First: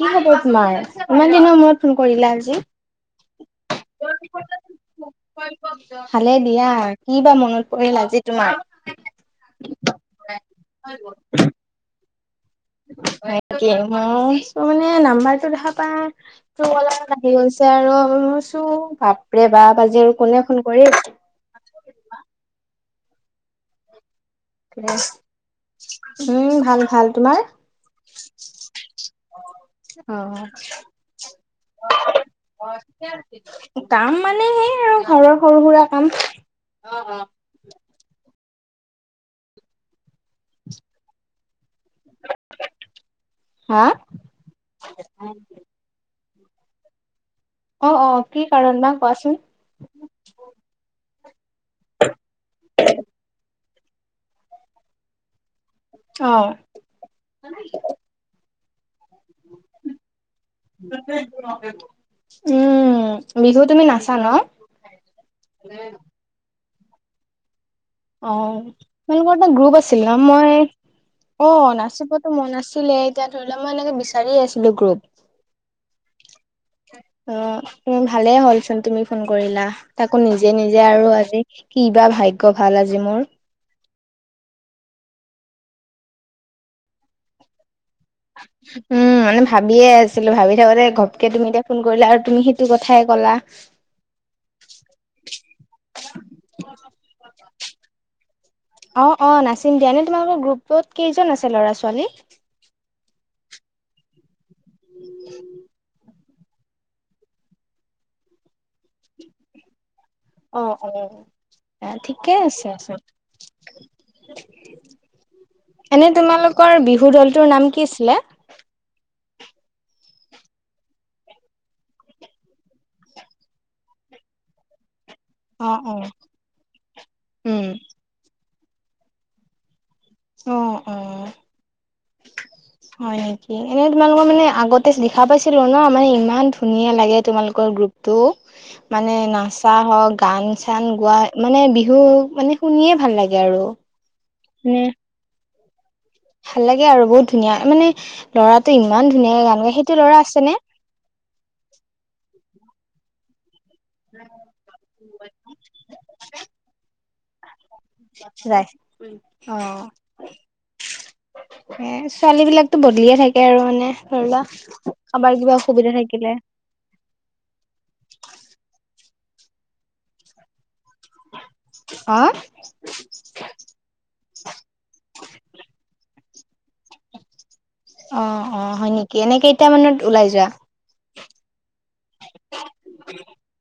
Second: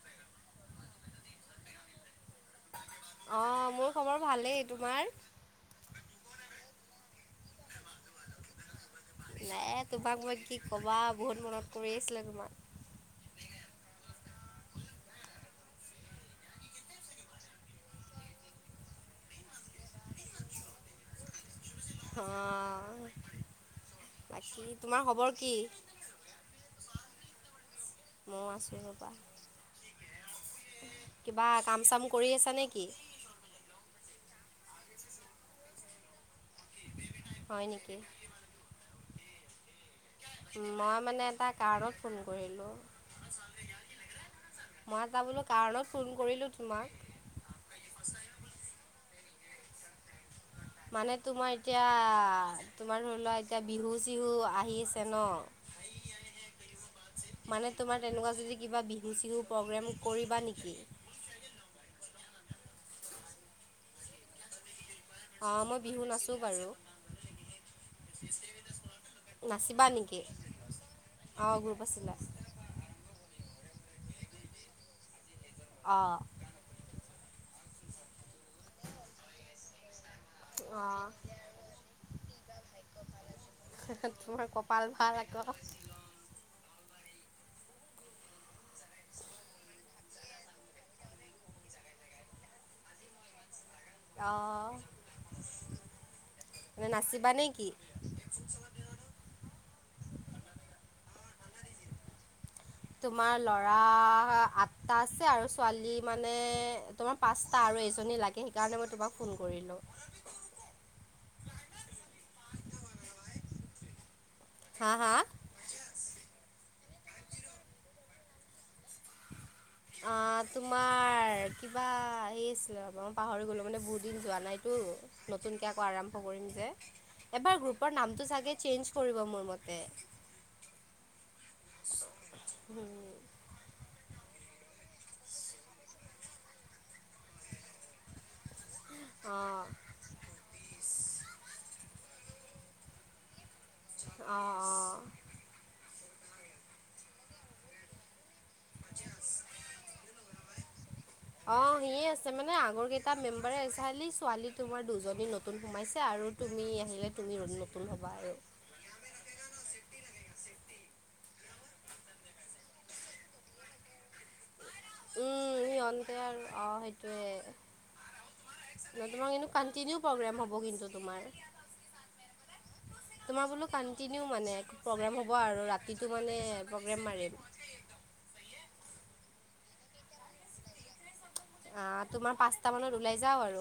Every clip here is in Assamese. কি খব তোমাৰ ইমান দিনৰ মূৰত ফোন কৰিলা আজি অ', মোৰ খবৰ ভালেই, তোমাৰ? ভালে দিয়া কি বা মনত পৰিল আজি তোমাৰ নাই তোমাক মই কি ক'বা বহুত মনত কৰি আছিলা তুমি তে তোৰ মানে নাম্বাৰ টো দেখা পাই তোৰ অলপ আহি গৈছে আৰু চ বাপৰে বা বাজি আৰু কোনে ফোন কৰি অ', বাকী তোমাৰ খবৰ কি? উম ভাল ভাল তোমাৰ ম আছে ববা অ কাম চাম কৰি আছা নেকি? কাম মানে সেই আৰু ঘৰৰ সৰু সুৰা কাম হয় নেকি উ মই মানে এটা কাৰণত ফোন কৰিলো হা? মই যাবোলো কাৰণত ফোন কৰিলো কিোমাৰ অ অ কি কাৰণ বা কোৱাচোন মানে তোমাৰ এতিয়া তোমাৰ ধৰি লোৱা এতিয়া বিহু চিহু আহি আছে ন অ', মানে তোমাৰ তেনেকুৱা যদি কিবা বি গুচিঙো প্ৰ'গ্ৰেম কৰিবা নেকি উ বিহু তুমি নাচা ন অ মই বিহু নাচো বাৰু অ তোমালোকৰ এটা গ্ৰুপ নাচিবা আছিল ন নেকি? মই অঁ অ গ্ৰুপ আছিলে নাচিবতো মন ন আছিলে এতিয়া ধৰি লোৱা মই এনেকে বিচাৰিয়ে আছিলো গ্ৰুপ অ অ উ ভালেই হ'লচোন তুমি ফোন কৰিলা তাকো নিজে নিজে আৰু অঁ আজি কি বা ভাগ্য় আজ মোৰ তোমাৰ কপাল ভাল আকৌ উম মানে ভাবিয়ে আছিলো ভাবি থাকোতে ঘপকে তুমি এতিয়া ফোন কৰিলা আৰু তুমি সেইটো কথাই কলা আহ মানে নাচিবা নে কি অ অ নাচিম দিয়া নে তোমালোকৰ গ্ৰুপত কেইজন আছে ল'ৰা ছোৱালী তোমাৰ লৰা আঠটা আছে আৰু ছোৱালী মানে তোমাৰ পাঁচটা আৰু এেইজনী লাগে সেইকাৰণে মই তোমাক ফোন কৰিলোঁ অ অ এ ঠিকে আছে আছে হা হা এনে তোমালোকৰ বিহু দলটোৰ নাম কি আছিলে অ তোমাৰ বাা সে আছিলে ৰবা মই পাহৰি গ'লো মানে বহুত দিন যোৱা নাইতো নতুনকে অ আকৌ অ আৰম্ভ কৰিম যে এবাৰ উম গ্ৰুপৰ নামটো চাগে চেঞ্জ কৰিব মোৰ মতে অ অ হয় নেকি এনে তোমালোকৰ মানে আগতে দেখা পাইছিলো ন মানে ইমান ধুনীয়া লাগে তোমালোকৰ গ্ৰুপতটো মানে অঁ নচা হওঁক গান চান গোৱা মানে বিহু মানে শুনিয়ে ভাল লাগে আৰু নে অঁ অঁ ভাল লাগে আৰু বহুত ধুনীয়া মানে ল'ৰাটো ইমান ধুনীয়া গান গাই সেইটো ল'ৰা আছেনেে অ সিয়ে আছে মানে আগৰ কেইটা মেম্বাৰে এজালি ছোৱালী তোমাৰ দুজনী নতুন সোমাইছে আৰু তুমি আহিলে তুমি নতুন হ'বা আৰু অ', এ ছোৱালী বিলাকতো বদলিয়ে থাকে আৰু মানে ধৰি লোৱা কাৰোবাৰ কিবা উম, অসুবিধা সিহঁতে থাকিলে আৰু অ, সেইটোয়ে তোমাৰ কিন্তু কণ্টিনিউ প্ৰগ্ৰেম হ'ব কিন্তু তোমাৰ অ তোমাৰ বোলো কন্টিনিউ মানে প্ৰগ্ৰেম হ'ব আৰু ৰাতিটো মানে প্ৰগ্ৰেম মাৰিম অ', অ', হয় নেকি, এনে কেইটামানত ওলাই যোৱা? আ, তোমাৰ পাঁচটা মানত ওলাই যাওঁ আৰু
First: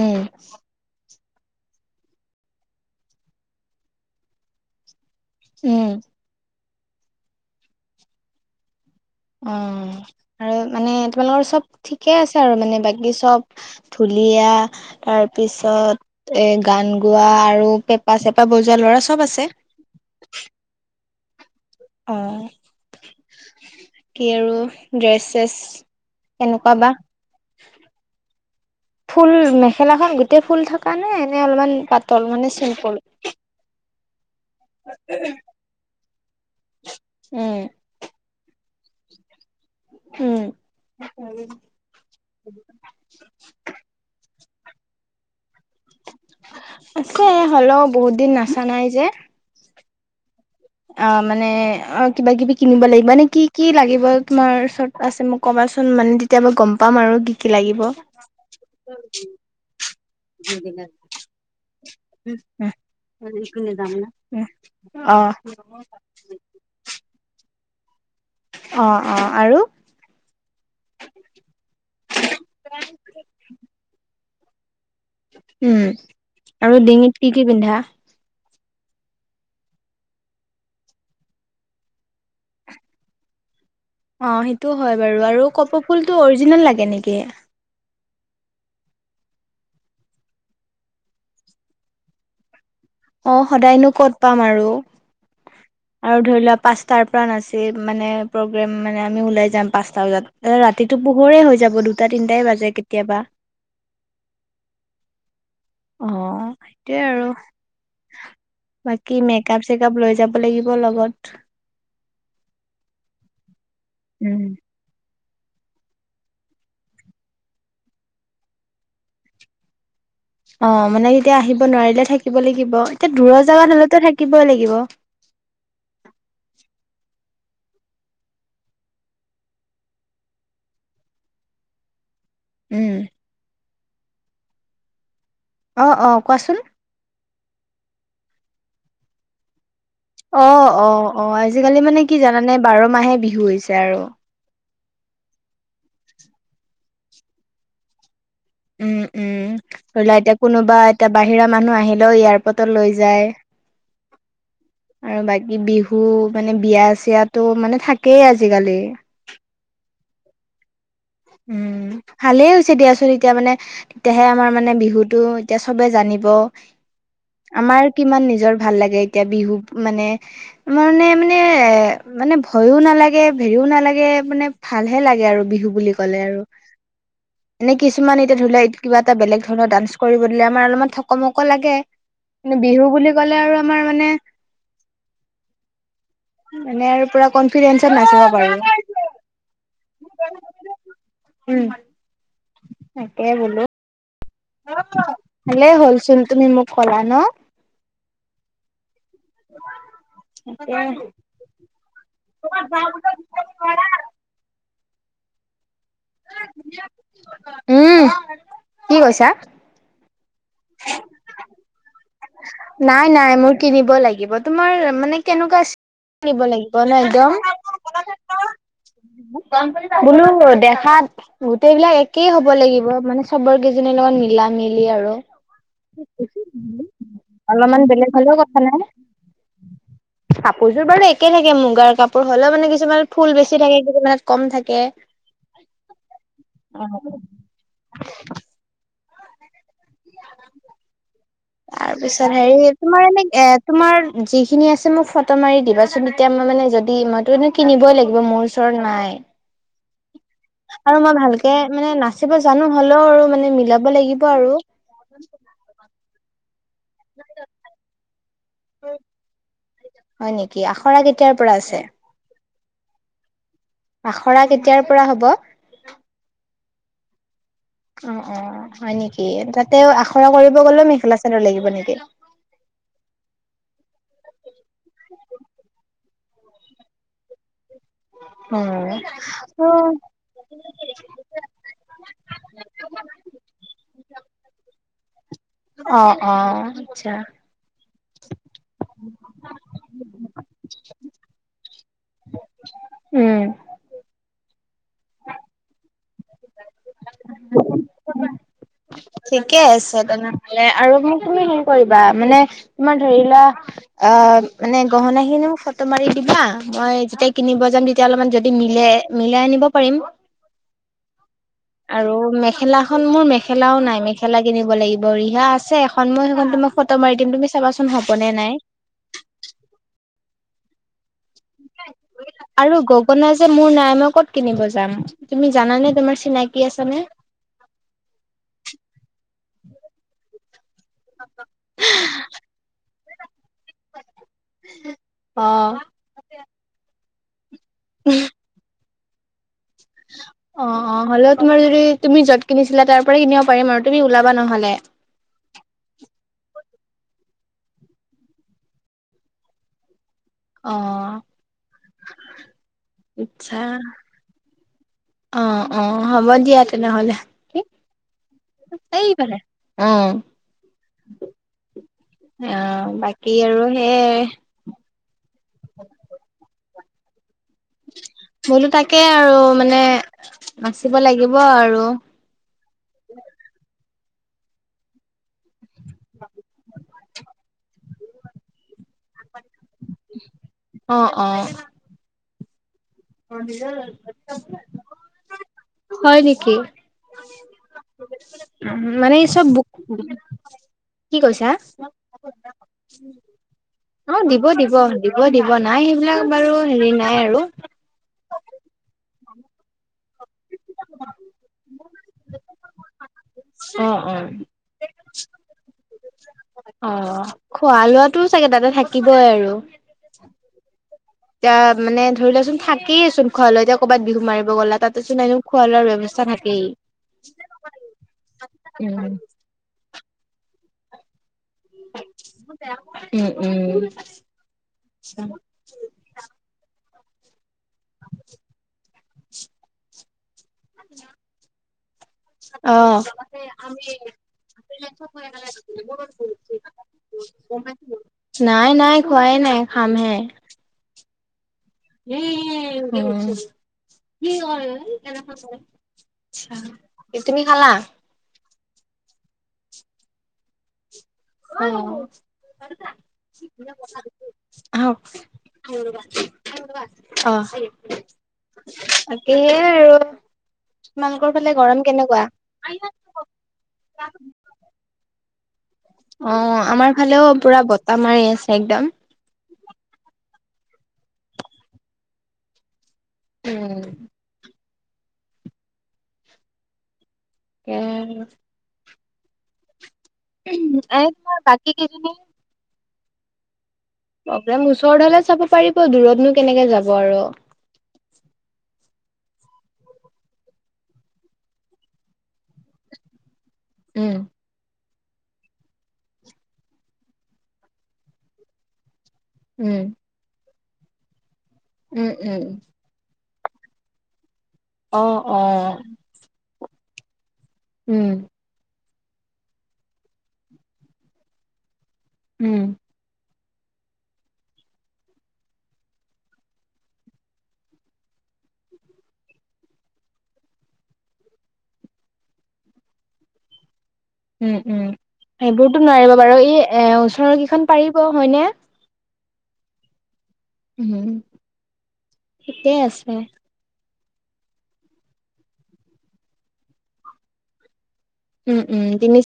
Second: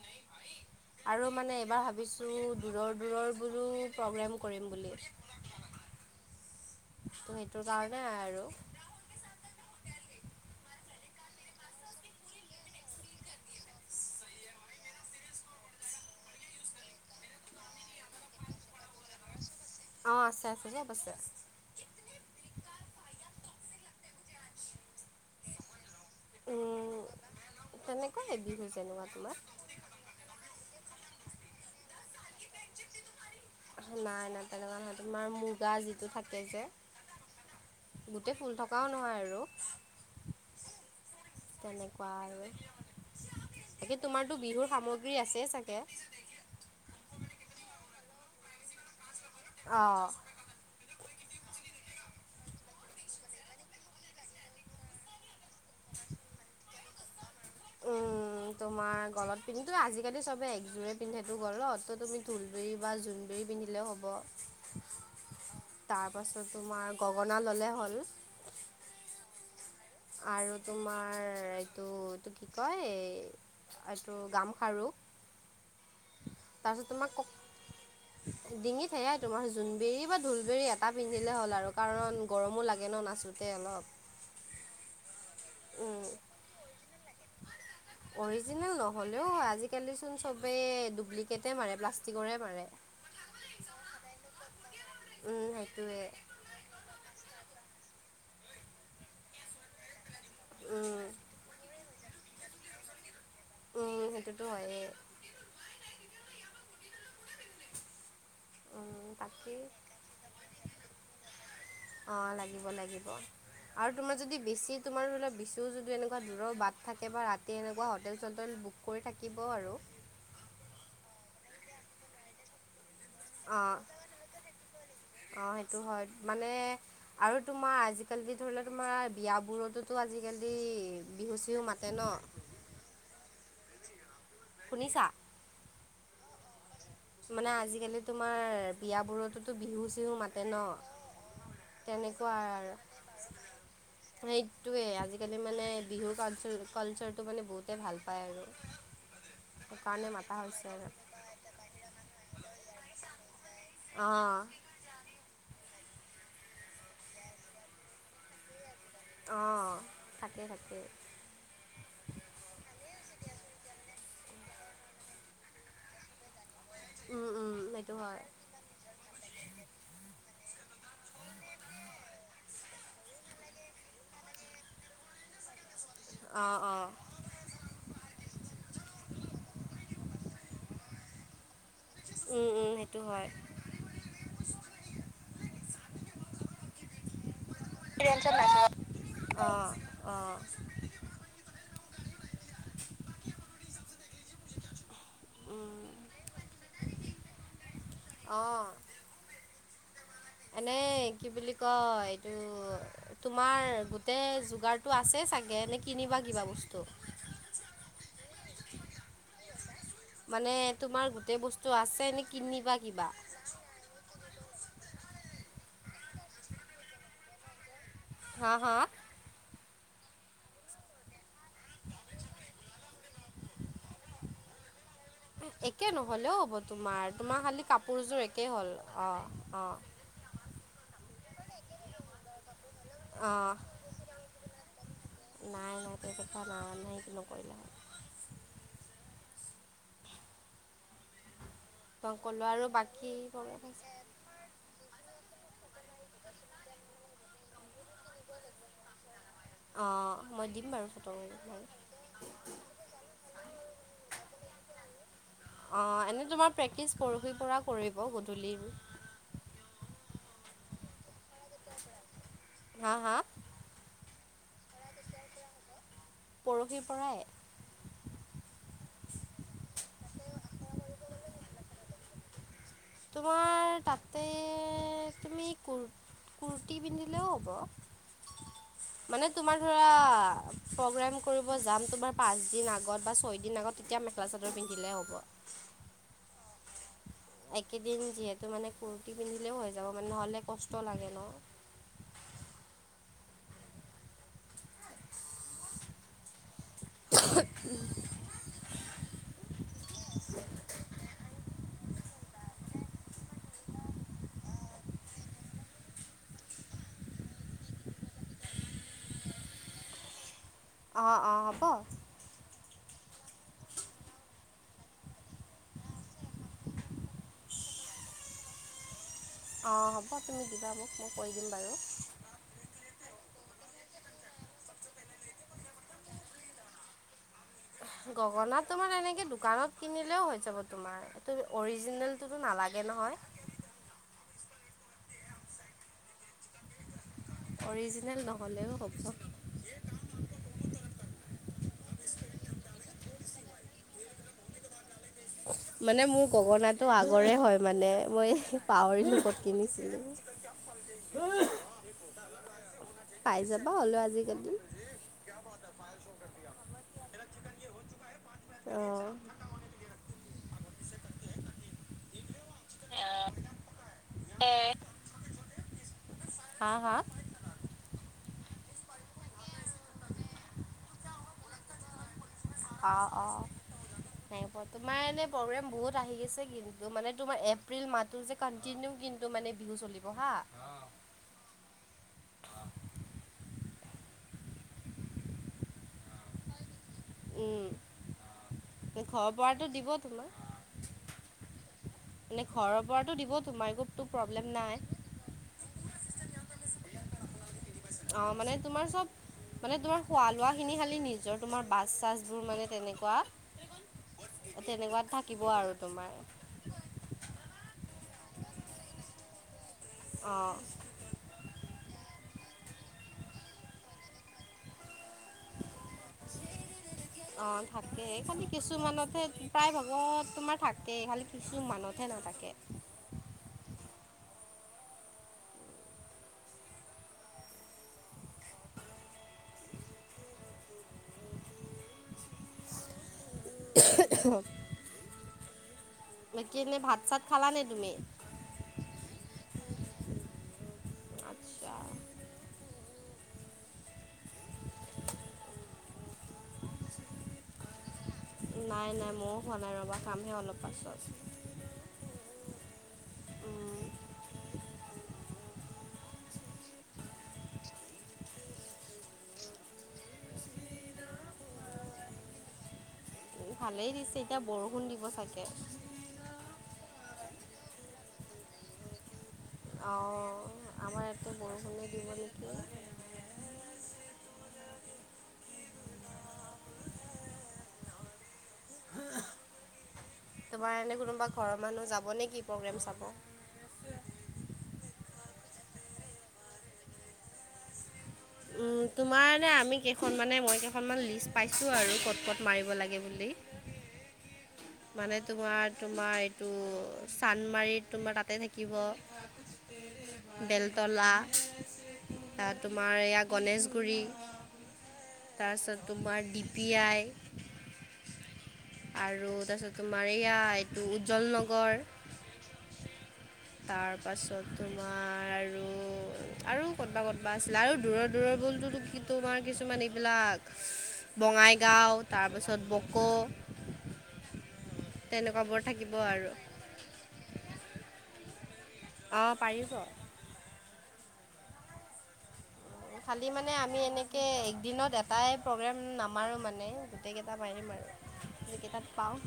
উম আৰু মানে এইবাৰ ভাবিছোঁ দূৰৰ দূৰৰবোৰো প্ৰগ্ৰেম কৰিম বুলি। উম, ত' সেইটোৰ কাৰণে আৰু। অ', আৰু মানে তোমালোকৰ চব ঠিকে আছে আৰু মানে বাকী চব ধু ধুলীয়া তাৰ পিছত এ গান গোৱা আৰু পেঁপা চেপা বজোৱা ল'ৰা ছ চব আছে। অ', আছে আছে চব আছে। অ কি আৰু ড্ৰেছ ছেছ কেনেকুৱা বা? তেনেকুৱাই বিহু যেনেকুৱা ফুল তোমাৰ মেখেলাখন গোটেই ফুল থা কাৰণে এনে অলপমান পাতল মানে চিম্পুল নাই নাই তেনেকুৱা নহয় তোমাৰ মুগা যিটো থাকে যে উম গোটেই ফুল থকাও নহয় আৰু। উম, তেনেকুৱা টো বিহুৰ সামগ্ৰী আছে ছা আছে হ'লেও বহুত দিন নাচা নাই যে। অ', অ', মানে অ', কিবা কিবি কিনিব লাগিব এনে কি, কি, লাগিব তোমাৰ ওচৰত আছে মোক কবা চোন মানে তেতিয়া মই গম পাম আৰু কি, কি, লাগিব। উম তোমাৰ গলত পিন্ধাটো আজিকালি চবে একযোৰে পিন্ধেটো গলত ত' তুমি উম টোবিৰি বা জোনবিৰি উম, অ', তাৰ পাছত তোমাৰ গগনা ললে হ'ল। অ', অ', আৰু? আৰু তোমাৰ এইটো এইটো কি কয় এইটো গামো উম, আৰু তাৰপিছত ডিঙিত কি তোমাৰ কি পিন্ধা? ডিঙিত সেয়াই তোমাৰ জোনবেৰি বা ঢোলবৰি এটা পিন্ধিলে হ'ল আৰু কাৰণ গৰমো লাগে ন নাচ নাচোঁতে অলপ অ', সেইটো হয় বাৰু আৰু কপৌ উম ফুলটো অৰিজিনেল লাগে নেকি? অৰিজিনেল নহ'লেও আজিকালিচোন চবেই ডুপ্লিকেটে মাৰে প্লাষ্টিকৰে মাৰে। অ', সদায়নো কত পাম আৰু, উম সেইটোৱে আৰু ধৰি লোৱা পাঁচটাৰ পৰা নাছিল মানে প্ৰগ্ৰেম মানে আমি ওলাই যাম পাঁচটা বজাত এ উম ৰাতিটো পোহৰে হৈ যাব দুটা তিনটাই বাজে কেতিয়াবা। উম, সেইটোতো হয়ে। অ', সেইটোৱে আৰু। উম বাকী তাকেই মেকপ চেকাপ লৈ যাব লাগিব লগত। অ', লাগিব লাগিব আৰু তোমাৰ যদি উম। বেছি তোমাৰ বোলে ছোঁ যদি এনেকুৱা দূৰৰ বাট থাকে বা ৰাতি এনেকুৱা হোটেল চোটেল বুক কৰি থাকিব আৰু। অ', মানে এতিয়া আহিব নোৱাৰিলে থাকিব লাগিব। এয়া দূৰৰ অঁ জাগাত হলেতো থাকিবই লাগিব। অঁ সেইটো হয় মানে আৰু তোমাৰ আজিকালি ধৰি লোৱা তোমাৰ বিয়াবোৰতো আজিকালি বিহু চিহু মাতে ন। উম, শুনিছা? অ', অ' কোৱাচোন। মানে আজিকালি তোমাৰ বিয়াবোৰতোতো বিহু চিহু মাতে ন অ', অ', অ' আজিকালি মানে কি তেনেকুৱা জানানে বাৰ মাহে বিহু হৈছে আৰু। টোৱেই আজিকালি মানে বিহুৰ কালচাৰ কালচাৰটো মানে বহুতেই ভাল পায় আৰু। উম, উম, ধৰি সেইকাৰণে লোৱা মাতা এতিয়া হৈছে কোনোবা আৰু এতিয়া বাহিৰা মানুহ আহিলেও এয়াৰপৰ্টত লৈ যায়। অঁ আৰু বাকী বিহু হু মানে বিয়া চিয়াতো মানে থাকেই আজিকালি। অ' থাকে থাকে। উম। ভালেই হৈছে দিয়াচোন, এতিয়া মানে তেতিয়াহে আমাৰ মানে বিহুতটো এতিয়া চবে জানিব। উম উম আমাৰ সেইটো হয় কিমান নিজৰ ভাল লাগে এতিয়া বিহু মানে মানে মানে ভয়ো নালাগে হেৰিও নালাগে মানে ভালহে লাগে আৰু বিহু বুলি। ক'লে আৰু অ', অ'। এনে কিছুমান এতিয়া ধৰি লা কিবা এটা বেলেগ ধৰণৰ ডান্স কৰিব দিলে আমাৰ অলপমান থকমক লাগে। উম নে উম বিহু সেইটো বুলি হয় ক'লে আৰু আমাৰ মানে মানে আৰু পুৰা কনফিডেন্ঞ্চত নাচিব পাৰোঁ। অ'। উম, তকেই বোলো। হ'লে হ'লচোন তুমি মোক কলা ন'। অ'। এনে কি বুলি কয় এইটো তোমাৰ গোটেই যোগাৰ টো আছে চাগে। কিনিবা কিবা বস্তু। উম কি কৈছা? মানে তোমাৰ গোটেই বস্তু আছে। নে কিনিবা কিবা নাই নাই মোৰ কিনিব লাগিব। তোমাৰ মানে কেনেকুৱা স্কি লাগিব নে একদম। হা হা? বোলো দেখাত গোটেইবিলাক একেই হ'ব লাগিব মানে চবৰ কেইজনীৰ লগত মিলা মিলি। মিলি আৰু। একে নহ'লেও হ'ব তোমাৰ তোমাৰ খালী অলপমান বেলেগ কাপোৰযোৰ হ'লেও একেই কথা হ'ল নাই। অ', অ'। কাপোৰযোৰ বাৰু একে থাকে মুগাৰ কাপোৰ হ'লেও মানে কিছুমান ফুল অঁ বেছি থাকে, কিছুমানত কম থাকে। নাই নাই তে কা নাই নাই কি নকৰিলে হয়। [inaudible] তোমাক তাৰপিছত ক'লোঁ আৰু হেৰি তোমাৰ বাকী এনে এ, প্ৰগ্ৰেম আছে তোমাৰ যিখিনি আছে মোক ফ টো মাৰি দিবাচোন, তেতিয়া মই মানে যদি মইতো এনে কিনিবই লাগিব মোৰ ওচৰত নাই। অঁ মই দিম বাৰু আৰু ফটো মই মাৰি ভালকে বাৰু মানে নাচিব জানো হ'লেও আৰু মানে মিলাব লাগিব আৰু। অ' এনে তোমাৰ প্ৰেক্টিচ পৰোহি পৰা কৰিব গধূলিৰ। হয় নেকি? আখৰা কেতিয়াৰপৰা আছে? হা, হা? আখৰা কেতিয়াৰপৰা হ'ব? পৰহিৰ পৰাই। অ', অ' হয় নেকি? তাতে আখৰা কৰিব গ'লেও মেখেলা চাদৰ লাগিব নেকি? তোমাৰ তাতে তুমি কু-কুৰ্তি পিন্ধিলেও হ'ব। উম। মানে তোমাৰ ধৰা প্ৰগ্ৰেম কৰিব যাম তোমাৰ পাঁচ দিন আগত বা ছয় দিন আগত। এতিয়া মেখেলা চাদৰ পিন্ধিলেহে হ'ব। অ', অ'। একেদিন যিহেতু মানে কুুৰ্তি পিন্ধিলেও হৈ যাব মানে নহ'লে কষ্ট লাগে ন'। উম। [inaudible] ঠিকে আছে তেনেহলে আৰু মোক তুমি ফোন কৰিবা মানে তোমাৰ ধৰি লোৱা অ' মানে গহনা খিনি মোক ফটো মাৰি দিবা মই যেতিয়া কিনি নিব যাম তেতিয়া অলপমান যদি মিলে মিলাই আনিব পাৰিম। আহ অ'। আৰু মেখেলা এখন মোৰ মেখেলাও নাই মেখেলা কিনিব লাগিব ৰিহা আছে এখন মই সেইখন তোমাক ফটো মাৰি দিম তুমি চাবাচোন। হ'বনে নাই। [unintelligible] হ'ব তুমি দিবা মোক মই কৈ দিম বাৰু আৰু গগনা যে মোৰ নাই মই ক'ত কিনিব যাম তুমি জানানে তোমাৰ চিনাকি আছানে? উ [unintelligible] গগনা তোমাৰ এনেকে দোকানত কিনিলেও হৈ যাব তোমাৰম অৰিজিনেলটোতো নালাগে নহয়। হয়। অ'। অৰিজিনেল নহ'লেও হ'ব। অ [unintelligible] অ', অ' হ'লেও তোমাৰ যদি তুমি য'ত কিনিছিলা তাৰ পৰাই কিনিব পাৰিম আৰু তুমি ওলাবা নহ'লে। মানে মোৰ গগনাটো আগৰে হয় মানে মই পাহৰিলো কত কিনিছিলো। অ'। পাই আচ্ছা যাবা হ'লও আজি কালি। অ', অ' হ'ব দিয়া তেনেহলে। অঁ। [unintelligible] আহ অ' বাকী আৰু সেই উ [unintelligible] হ হা? বোলো তাকে আৰু মানে নাচিব লাগিব আৰু। অ', অ' সবোৰ তোমাৰ এনে প্ৰব্ৰেম বহুত আহি গৈছে কিন্তু মানে তোমাৰ এপ্ৰিল মাহটো যে কণ্টিনিউ কি তটো মানে বিহু চলিব হা। অ অ হয় নেকি। উম,। মানে ঘৰৰ চব পৰাতো দিব তোমাক। কি কৈছা? মানে ঘৰৰ পৰাতো দিব তোমাৰ একোতো অ' দিব প্ৰব্লেম দিব নাই দিব দিব নাই সেইবিলাক বাৰু নাই আৰু। অ' মানে তোমাৰ চ'ব মানে তোমাৰ খোৱা লোৱা খিনি খালি নিজৰ তোমাৰ বাছ চাছবোৰ মানে তেনেকুৱা অ', উম। তেনেকুৱাত থাকিব আৰু তোমাৰ অ' খোৱা লোৱাতটো চাগে তাতে থাকিবই আৰু। অঁ। এতিয়া মানে ধৰি লোৱাচোন থাকেইেচোন খোৱাৈ এতিয়া ক'বাত বিহু মাৰিব গ'ল তাততেন নো খোৱা লোৱাৰ ব্য অ' থাকে খালি উম, কিছুমানতহে প্ৰায় ভাব ত' তোমাৰ থাকেই খালি কিছুমানতহে নাথাকে। উম, উম। [unintelligible] [unintelligible] [unintelligible] অ' আমি বাকী এনে ভাত চাত [unintelligible] খালানে তুমি? নাই নাই খোৱাই নাই খামহে আচ্ছা, উম উম কি তুমি খালা। নাই নাই মইো হোৱা নাই ৰবা কামহে অলপ পাছ। অ উম, অ। ধনব ধনব অ হ। তাকেে আৰু তোমালোকৰ ফালে গৰম কেনেকুৱা। ভালেই দিছে এতিয়া বৰষুণ দিব চাগে। অ আমাৰ ফালেও পুৰা বতাহ মাৰি আছে একদম। অ আমাৰ এটা বৰষুণৰ দ বুলি কি। উম। উ। তোমাৰ এনে কোনোবা তোমাৰ ঘৰৰ বাকী মানুহ কেইজনী যাব নে কি প্ৰগ্ৰেম চাব। প্ৰব্লেম ওচৰ হলে চাব পাৰিব দূৰতনো কেনেকে যাব আৰু। তোমাৰানে আমি কেইখনমানানে মই কেইখনমান লিষ্ট পাইছোঁ আৰু ক'ত ক'ত মাৰিব লাগে বুলি। উম। মানে তোমাৰ তোমাৰ এইটো চান্মাৰ তোমাৰ তাতে থাকিব। উম। বেলতলা উম উম তোমাৰ এইয়া গণেশগুৰি। অ অ তাৰপিছত তোমাৰ ডি পি আই। উম। আৰু তাৰপিছত তোমাৰ এইয়া এইটো উজ্জ্বল নগৰ। উম। তাৰ পাছত তোমাৰ আৰু আৰু কৰবা ক'বা আছিলে আৰু দূৰৰ দূৰডগটগীটখকীকককীককীককহষ। বলো কিু আমাৰ কিছুমান এইবিলাক। বঙাইগাঁও তাৰপিছত বক'। উম উম সেইবোৰতো থাকিব নোৱাৰিব আৰু বাৰু ই এ ওচৰৰ কেইখন পাৰিব হয়নে। অঁ পাৰিব। উম। ঠিকেই আছে খালি মানে আমি এনেে। তাকে একদিনত এটাই প্ৰগ্ৰেম নামাৰোঁ মানে গোটেইকেইটা মাৰিম আৰু। উম যিকেইটাত উম পাওঁ দিমি।